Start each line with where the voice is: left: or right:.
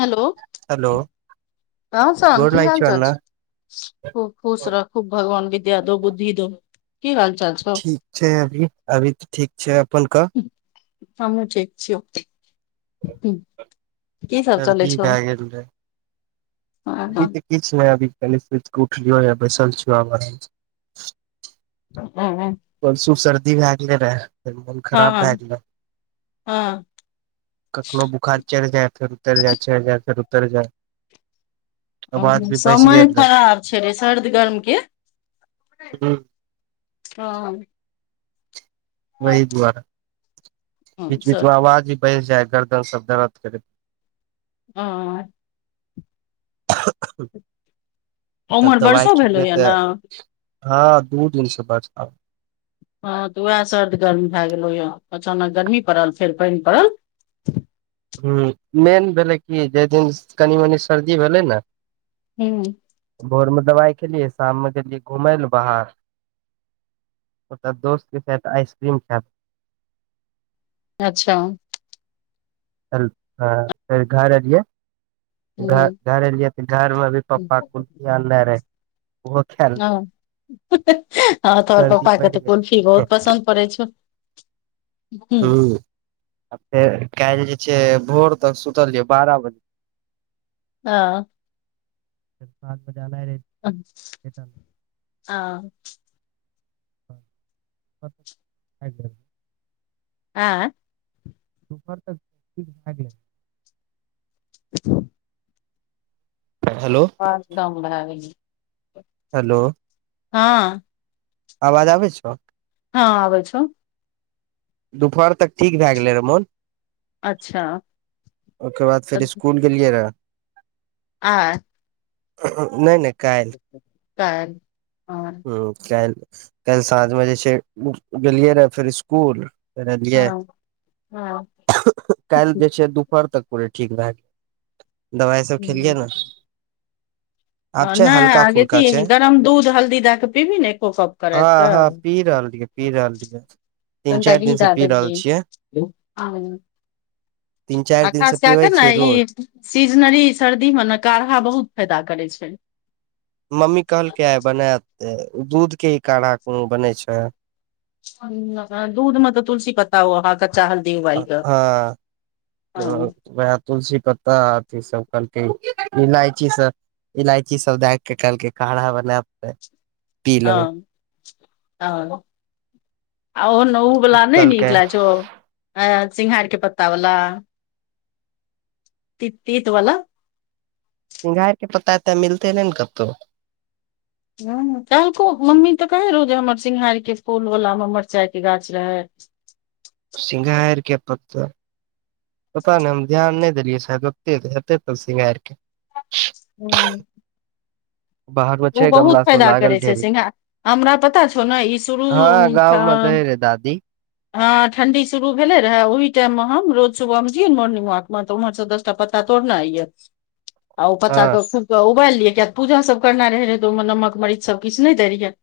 left: hello
right: hello
left: तहसन
right: गोर
left: कि
right: लागै
left: हाल
right: छौ
left: चाल
right: अन्ना
left: छै खूब खुश रहु खूब भगवान विद्या दो बुद्धि दो की हाल चाल छौ
right: ठीक छै अभी अभी तऽ ठीक छै अपन कह
left: हमहु ठीक छी की सब चलै
right: सर्दी
left: छो
right: भए गेल रहे अभी तऽ किछ नहि अभी क उठलियो य बैसल छिय आराम
left: ह्म ह्म
right: परसु सर्दी भए गेलै रह फेर मोन खराब भए गेलै
left: हाँ
right: कखनो बुखार चढ़ि जायत फेर उतैर जायत चढ़ि जायत फेर उतैर जायत
left: ओ समय
right: गेल रहे
left: खराब छै रे सर्द गर्म के
right: हूँ,
left: हाँ
right: ताही दुआरे
left: हँ
right: बीच बीच
left: सर्द
right: आवाज भी बस जाय है गर्दन सब दरर्द करे
left: हाँ
right: तब
left: उम्हर
right: दवाई
left: बरसो भेलौ
right: खेलियै
left: या
right: तऽ
left: ने
right: हाँ दू दिन से बड
left: हँ तऽ उएह सर्द गर्म भए गेलो यौ अचानक गर्मी पड़ल फेर पइन पड़ल
right: ह मेन भेलै कि जे दिन कनि मनी सर्दी भेलै ने
left: ह्म
right: भोरमे दवाई खेलियै शाम मे गेलियै घुमै लए बाहर ओ दोस्त के साथ आइसक्रीम खा
left: अच्छा
right: च हँ फेर घर एलियै घर
left: हँ
right: घर एलियै तऽ घरमे भी पप्पा कोन चिज अनले रहै
left: हाँ हाँ तोहर
right: सर्दी
left: पप्पा के
right: बढ़ि
left: तऽ कुलफी
right: गेलै
left: बहुत पसन्द परै छो
right: ह आ फेर काल्हि जे छै भोर तक सुतलियै बारह बजे
left: ओ
right: साथ बज ला रहतै [unintelligible]
left: आ हँ
right: [unintelligible]
left: आँ
right: और सब तऽ ठीक भए गेलै
left: [inaudible]
right: हेलो
left: हरदम भ गे छै
right: हेलो
left: हँ
right: आवाज आबै छौ
left: हँ आबै छौ
right: दुपहर तक ठीक भ गेलय मन
left: अच्छा
right: ओकर बाद फेर स्कूल गेलियै रह
left: आ
right: ह ह नहि नहि कालि
left: काइल हँ
right: ह काल्हि काल्हि साँझ मे जे छै गेलियै रहऽ फेर इसकुल लियै
left: हँ हँ
right: काल्हि जे छै दुपहर तक पुरे ठीक भए गेल दबाइ सभ खेलियै ने आब
left: ह
right: छै हल्का फुल्का
left: नहिगे
right: छै
left: गरम दूध हल्दी द क पिबी ने एको कप क
right: हँ हँ पी
left: राति
right: रहल रहियै पी
left: क
right: रहल रहियै तीन
left: तनिका
right: चारि दिन
left: घी
right: से
left: द
right: पी रहल छियै
left: देलिये
right: तीन चारि दिन
left: अखन
right: से
left: स कए एते
right: पीबै
left: ने
right: छियै रोज
left: ई सीजनरी सर्दी मे न काढ़ा बहुत फायदा करै छै
right: मम्मी कहलकै आइ बनात ओ दूध के कोनो काढ़ा कोनो बनै छै
left: दूध मतलब तुलसी पत्ता ओ आहा क चा हल्दी उबालि कऽ
right: हँ
left: हँ
right: त वैह तुलसी पत्ताथ ई सब करलके इलायची सब इलायची सब दए के कहलके काढ़ा बनाब
left: हँ ह ऑ आउ न उ बला नहि नीक
right: कहलकै
left: लाग छो सिंघार के पत्ता वाला त तीत वला
right: सिघार के पतातऽ एतह मिलते नहि ने कतहु
left: ह कहलको मम्मी तऽ कहे रहौ जे हमर सिंघार के फूल वला मे मिरचाई के गाछ रहे
right: सिंघार के पत्ता पता नहि हम ध्यान नहि देलियै शायद ओते ऐतै तब शृंगार के
left: हुँ
right: बाहर मे छै गमला सब
left: फायदा करै
right: लागल
left: छै
right: ढेरी
left: सिंघार हमरा पता छौ ने ई शुरू
right: हँ गाममे तै रह दादी
left: हँ ठंडी शुरू भेले रहे ओहि टाइम मे हम रोज सुबह मे जियै मोर्निंग वॉक म उम्हर सब दस टा पता तोड़ना अये आ ओ
right: हँ
left: पत्ता के उबालल लिये किया पूजा सब करना है सभ किछु नै देलिए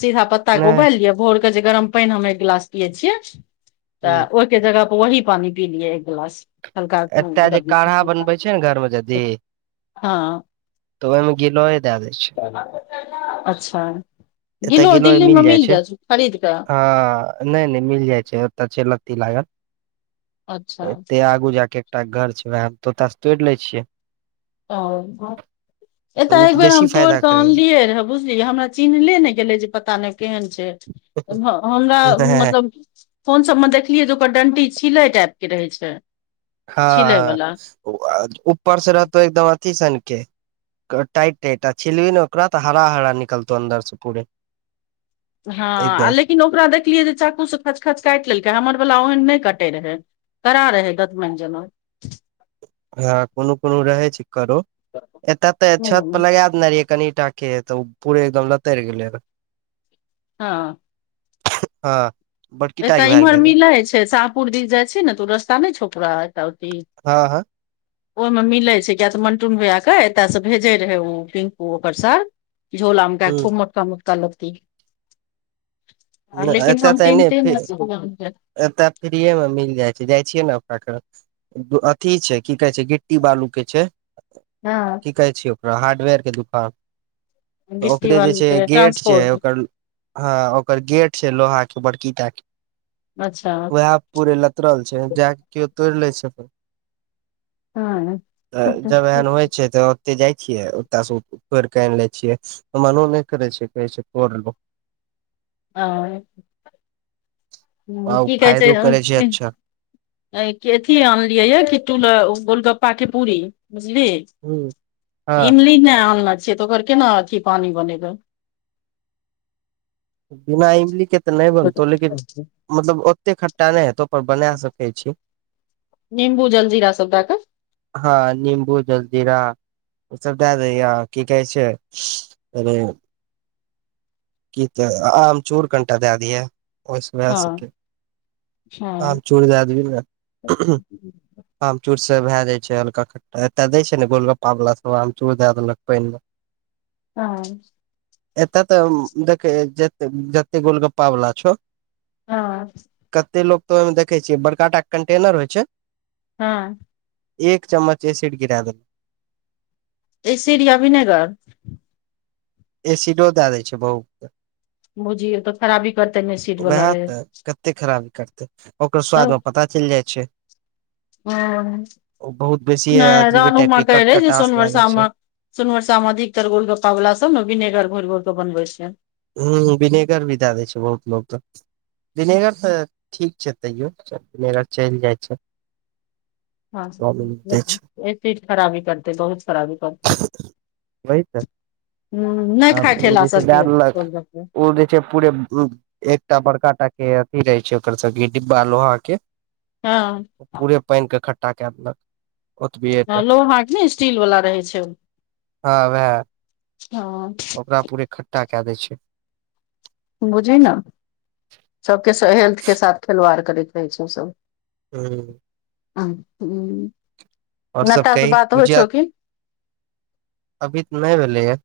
left: सीधा पत्ता कें
right: नहि
left: उबाइल लिअ भोरे कहै छियै हम पानि एकगिलास पिय छियै
right: ह
left: त जगह पर वही पानी पी लियै एक गिलास हल्का
right: एतय जे काढ़ा बनबै छै ने घर मे जदी
left: हँ
right: तऽ ओहिमे घी लोेय दए दै छै
left: अच्छा
right: एतय
left: गिलो
right: गिलोय
left: दिल्ली मे
right: जाइ
left: मिल जायत छै खरीद कऽ
right: हँ नहि नहि मिल जाइ छै ओतय छै लत्ती लागल
left: अच्छा
right: एे बूजा के एकटा घर छै वएह तोता स तोड़ि ले छियै
left: आ
right: तऽ ओ
left: एतऽ एक
right: तऽ
left: बेर
right: बेसी
left: हम
right: फायदा
left: तोड़िकऽ आनलियए रहै बुझलिय हमरा चिन्हले ने गेले जे पता नै केहन छै कठ ह हमरा
right: करे
left: मतलब फोन सब में देखलियै जे ओकर डंटी छिले टाइप के रहै छै छिलै
right: हँ
left: वाला
right: ह उ ऊपर से रहतौ एकदम अथी सन के टाइट टाइट आ छिलबिही ने ओकरा तऽ हरा हरा निकलतौ अन्दरसँ पूरे
left: हँ आ
right: एकदम
left: लेकिन ओकरा देखलियै जे चाकू सँ खचखच काटि लेलकै हमर वला ओहन नहि कटै रहै कड़ा रहै दतमैन‌ जैना
right: हँ कोनो कोनो रहे छै करो एते त छत पर
left: हूँ,
right: लगा देने रहिए कनि टाके है तऽ ओ पूरे एकदम लतरि गेले रहै
left: हँ
right: हाँ
left: एतऽ इम्हर मिलै छै शाहपुर दिस जाइ छै ने तऽ रस्ता नहि छकरा एऽ ओ
right: हँ हँ
left: ओहि में मिलै छै किया कि तऽ मन्टुन भैया एतय सँ भेजै रहै ओ पिंकू ओकर सार झोला में काइट
right: ह
left: खूब मोटका मोटका लत्ती
right: न
left: लेकिन
right: एतऽ तऽ नहि
left: [unintelligible]
right: एतय फ्रीए मे मिल जाइ छै जाइ छियै ने अपना अथी छै की कहै छै गिट्टी बालू के छै
left: हांँ
right: की कहै छै ओकरा हार्डवेयर के दुकान तऽ
left: गिट्टी
right: ओकरे जे
left: वाली
right: छै
left: के
right: गेट छै
left: ट्रांसपोर्ट
right: ओकर हाँ ओकर गेट छै लोहा के बड़की टा के
left: अच्छा
right: अब पूरे लतरल छै जा के केओ तोड़ ले छै आ
left: हँ
right: तऽ जब एहन होइ छै तऽ ओते जाइ छियै ओतय से तोर के आनि ले छियै मनो नहि करे छै कहै छै तोर लो
left: आंए हुँ
right: आ ओ
left: की कहै छै
right: फायदो करै
left: अहाँके
right: अच्छा
left: अंऐ कथि आनलियै यऽ किटू लेय गोलगप्पा के पूरी बुझलि
right: ह हँ
left: इमली नहि आनल छियै तऽ ओकर केना अथी पानि बनेबै
right: बिना इमली के तऽ नहि बनतौ लेकिन मतलब ओते खट्टा नहि हेतौ पर बना सकै छी
left: निम्बू जल्जीरा सब देए कऽ
right: हाँ निम्बू जलजीरा ओ सब दैए दिहिं आ की कहै छै अरे की तऽ आमचूर कनिटा दए दिह ओहि सँ भए
left: हँ
right: सके
left: हँ
right: आमचूर दए देबी ने आमचूर सब भए जाइ छै हल्का खट्टा एतय दै छै ने गोलगप्पा बला सब आमचूर दए देलक पानि में
left: हाँ
right: एतय तऽ देखे ज जतेक गोलगप्पा वाला छौ
left: हाँ
right: कते लोग तऽ ओहि में देखे छियै बड़का टा कंटेनर होइ छै
left: हाँ
right: एक चम्मच एसिड गिरा देल
left: ईएसिड या बिनेगर
right: एसिडो दए दै छै बहुकें
left: बुझिय तऽ खराबी करतै ने एसीड
right: उएह तऽ कते खराबी करतै ओकर स्वाद मे पता चलि जाइ छै
left: ओह
right: ओ बहुत बेसी
left: नहि
right: अजीबे
left: रनु
right: टाइप
left: माँ
right: के
left: कैहे रहै जे
right: कटकटास लागे
left: सोनवर्षा
right: छै
left: मे सोनवर्षा में अधिक तर गोल गोलगप्पा सब ने बिनेगर घोरि घोर कऽ बनबे छियै
right: हुँ विनेगर भी दऽ देै छै बहुत लोक तऽ विनेगर तऽ ठीक छै तैयो विनेगर चलि जाइ छै
left: हाँ
right: चाउमिन दै छै
left: चीज खराबी करतै बहुत खराबी करते
right: वही
left: हुँ नहि खाय
right: तऽ ओ
left: ठेला
right: जे छै दए
left: सबकें
right: देलक
left: गोलगप्पे
right: ओ जे छै पूरे हुँ एकटा बड़का टा के अथी रहे छै ओकर सबके डिब्बा लोहा के
left: हँ
right: पूरे पानिके खटठ्ठा कए देलक ओतबी
left: हँ
right: एकटा
left: लोहा ने स्टील वाला रहै छै हँ
right: पूरा पुरे खठ्ठटा क दय छै
left: बुझी ने सबके हेल्थ के साथ खेलवाड़ करैत रहै छै सब
right: हुँ
left: हुँ
right: और सब
left: नेता स
right: कही
left: बात होइ
right: गुजिया
left: छौ की
right: अभी तऽ नहि भेलैय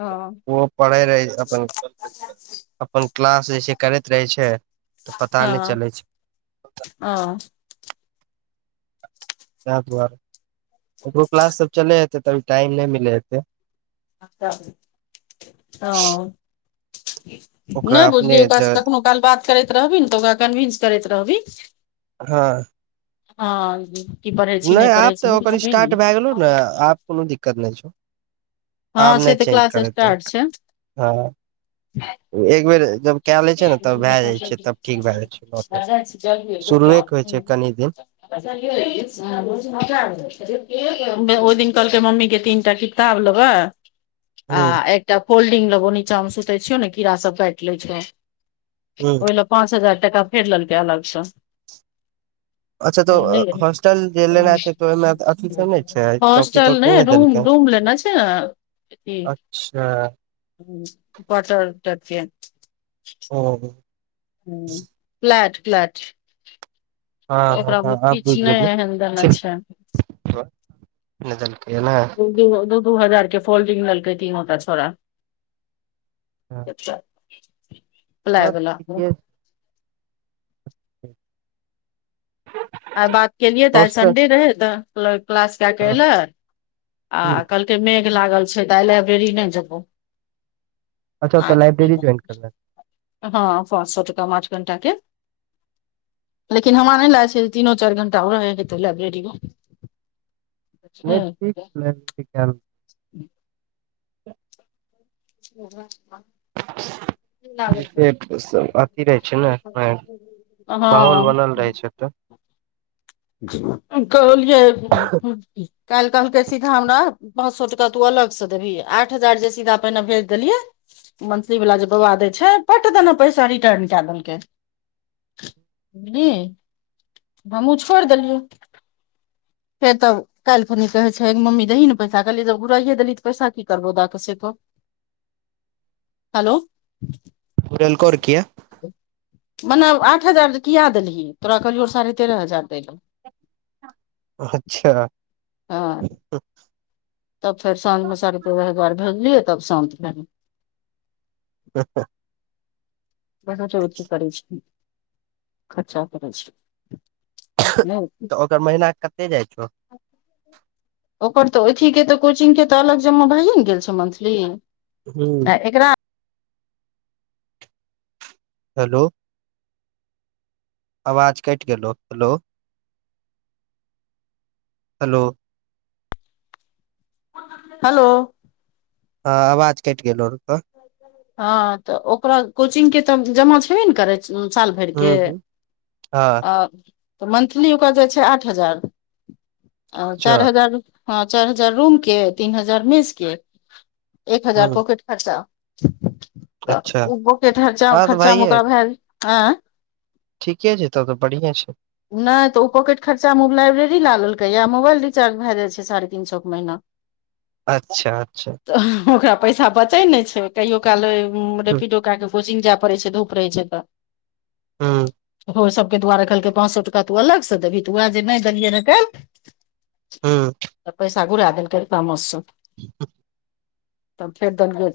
left: हँ
right: ओ पढ़ै रहै अपन अपन क्लास जे छै करैत रहै छै तऽ पता नहि चलै छै
left: अ -
right: ताहि दुआरे ककरो क्लास सब चलै हेतै तभी टाइम नहि मिलै हेतै
left: हँ
right: ओकरा
left: नहि
right: अपने
left: बुझलियै ओकरा
right: ज
left: सँ कखनऊ काल बात करैत रहबि ने तऽ ओकरा कन्विन्स करैत रहबिही
right: हँ
left: हँ की पढ़ै छी
right: नहि आब
left: पढ़ै छी
right: तऽ ओकर स्टार्ट भए गेलौ ने आब कोनो दिक्कत नहि छौ आब
left: हँ से
right: नै
left: तऽ
right: चेंज
left: क्लास
right: करेतो
left: स्टार्ट
right: हँ एकबेर जब कए लै छै ने तब भए जाइ छै तब ठीक भए जाइ छै घर पर
left: जल्द त [unintelligible] [unintelligible] ओहि दिन कहलकै मम्मीे तीनटा क ताब लैबे आ
right: हूं
left: एकटा फोल्डिंग लेबौ नीचा मे सुतै छियौ ने कीड़ा सब काटि लै छ
right: हूं
left: ओहि लेल पाँच हजार टाका फेर लेलकै अलगसँ
right: अच्छा तऽ
left: [unintelligible] नै रहै
right: हॉस्टल जे लेना छै तऽ ओहिमे अथी सब नहि छै चौकी
left: चल ने
right: तौकी नहि
left: रूम
right: देलकै
left: रूम लेने छै
right: अच्छा
left: बटर टाइप के
right: ओ
left: ह प्लैट प्लैट
right: हँ ह ह आब बुझ
left: किछु नहि
right: गेलिय
left: एहन देने छै
right: ने देल्के नै
left: दो दू हजार के फोल्डिंग लेलकै तीनू टा छोड़ा अच्छा
right: आओर ठीके [inaudible]
left: आइ बात केलियै तऽ आइ
right: हॉस्टल
left: संडे रहे त क्ल क्लास क के
right: हँ
left: एले आ
right: हूं
left: कह के मेघ लागल छै तऽ आइ लाइब्रेरी नै जेबो
right: अच्छ तऽ लायब्ररी जॉइन करल
left: हँ पाँच सए टका पाँच घण्टा के लेकिन हमरा नहि लागै छै तीनो चारि घं्टा रहैत हेतै लाइब्रेरी मे
right: नहि ठीक [unintelligible]
left: [inaudible]
right: [inaudible]
left: [unintelligible] [unintelligible]
right: देखिये अथी रहै छै ने माहौल बनल रहै छै तऽ
left: हँ कहलियै काल्हि कहलकै सीधा हमरा पाँच सए टाका तू अलग से देबही आठ हजार जे सीधा पहिने भेज देलियै मंथली वाला जे बौआ दै छै पट दना पैसा रिटर्न कए देलकै हू हमहूँ छोड़ि देलियै है तब काल्हिखनी कहै छै मम्मीही ने पैसा कहली जब घुराइए देली तऽ पैसा क करबौ दऽ कऽ सेतो हलो
right: घूरेलकर किए
left: मने आठ हजार किया देलही तोरा कहलियौ साढ़े तेरह हजार दैय लए
right: अच्छा
left: हँ तब फेर साँझमे सड़ प दुआर भेजलियै तब शान्त भैलय
right: हू हू
left: बा ज अथी करै छै खर्चा करै छै नहि
right: ओकरा महीना कते जाइ छौ
left: ओकर तऽ अथी के तऽ कोचिंग के तऽ अलग जमा भएए ने गेल छै मंथली
right: हू
left: आ एकरा
right: हेलो आवाज कटि गेलो हेलो हेलो
left: हलो
right: ह आवाज कटि गेलो
left: हँ तऽ ओकरा कोचिंग के तऽ जमा छेबे न करे साल भरि
right: हूं
left: के
right: हूं हँ
left: आ तऽ मंथली ओकर जाइ छै आठ हजार आ
right: अच्छा
left: चारि हजार हँ चारि हजार रूम के तीन हजार मेस के एक हजार
right: हूं
left: पॉकेट खर्चा त
right: अच्छा
left: उ के खर्चा
right: हँ तऽ
left: खर्चा मे
right: भाइये
left: ओकरा भेल अँ
right: ठीके छै तबतऽ बढ़िया छै
left: नहि तऽ ओ पॉकेट खर्चामे लाइब्रेरी ल लेलकै य मोबाइल रिचार्ज भए जा छै साढ़े तीन सए के महीना [inaudible]
right: अच्छा अच्छा
left: त ओकरा पैसा बचै नहि छै कहियो काल
right: हूं
left: रेपिडो कए क कोचिंगग जाय पड़ै छै धूप रहै छै तऽ [inaudible]
right: हूँ
left: ओहे सबके दुआरे कहलकै पाँच सए टका तू अलग से देबही तऽ उएह जे नहि देलियै ने काल
right: हूं
left: त पैसा घुरा देलकै तामस सँ
right: ह
left: तब फेर तनिको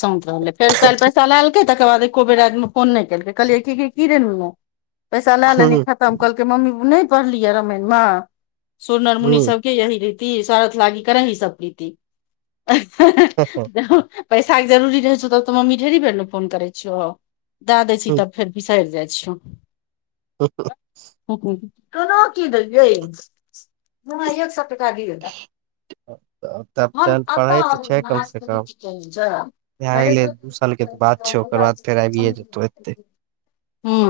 left: शांत रहलै फेर दे चलालकै तकर बाद एको बेर राति मे फोन नहि केलकै कहलियै की रे नुनु चलालेही खतम कहलकै मम्मी नहि पढ़लियय रामायण मे सुरनर मुनि
right: हूं
left: सब यही रीति स्वारथ लागी करै ह सब प्रीति पैसा के जरुररी रहै छौ तब तऽ मम्मी ढेरी बेर ने फोन करै छियौ दए दै छी
right: हूं
left: तब फेर बिसरि जाइ छियौ
right: हुँ
left: तनो की देलयै मु एक सपक दि गेल
right: तब
left: हम
right: चल
left: ऐतअ
right: पढ़ै
left: [unintelligible]
right: तऽ
left: [unintelligible]
right: छै कम से कम भए गेलै दू साल के तऽ बात छै ओकर बाद फेर आबिये जेतौ एते
left: हुँ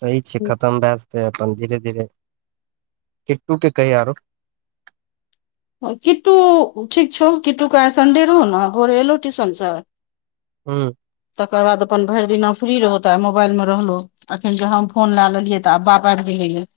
right: सही छै खतम भए जेतै अपन धीरे धीरे किटु के कही आरो
left: किट्टू ठीक छौ किट्टू के आइ सन्डे रहो ने घर एलो टियूशन स
right: हुँ
left: तकर बाद अपन भरि दिना फ्री रहलो त मोबाइल मे रहलो अखन क हम फोन लए लेलियै तऽ अबाप बाढ़ि जे हइयए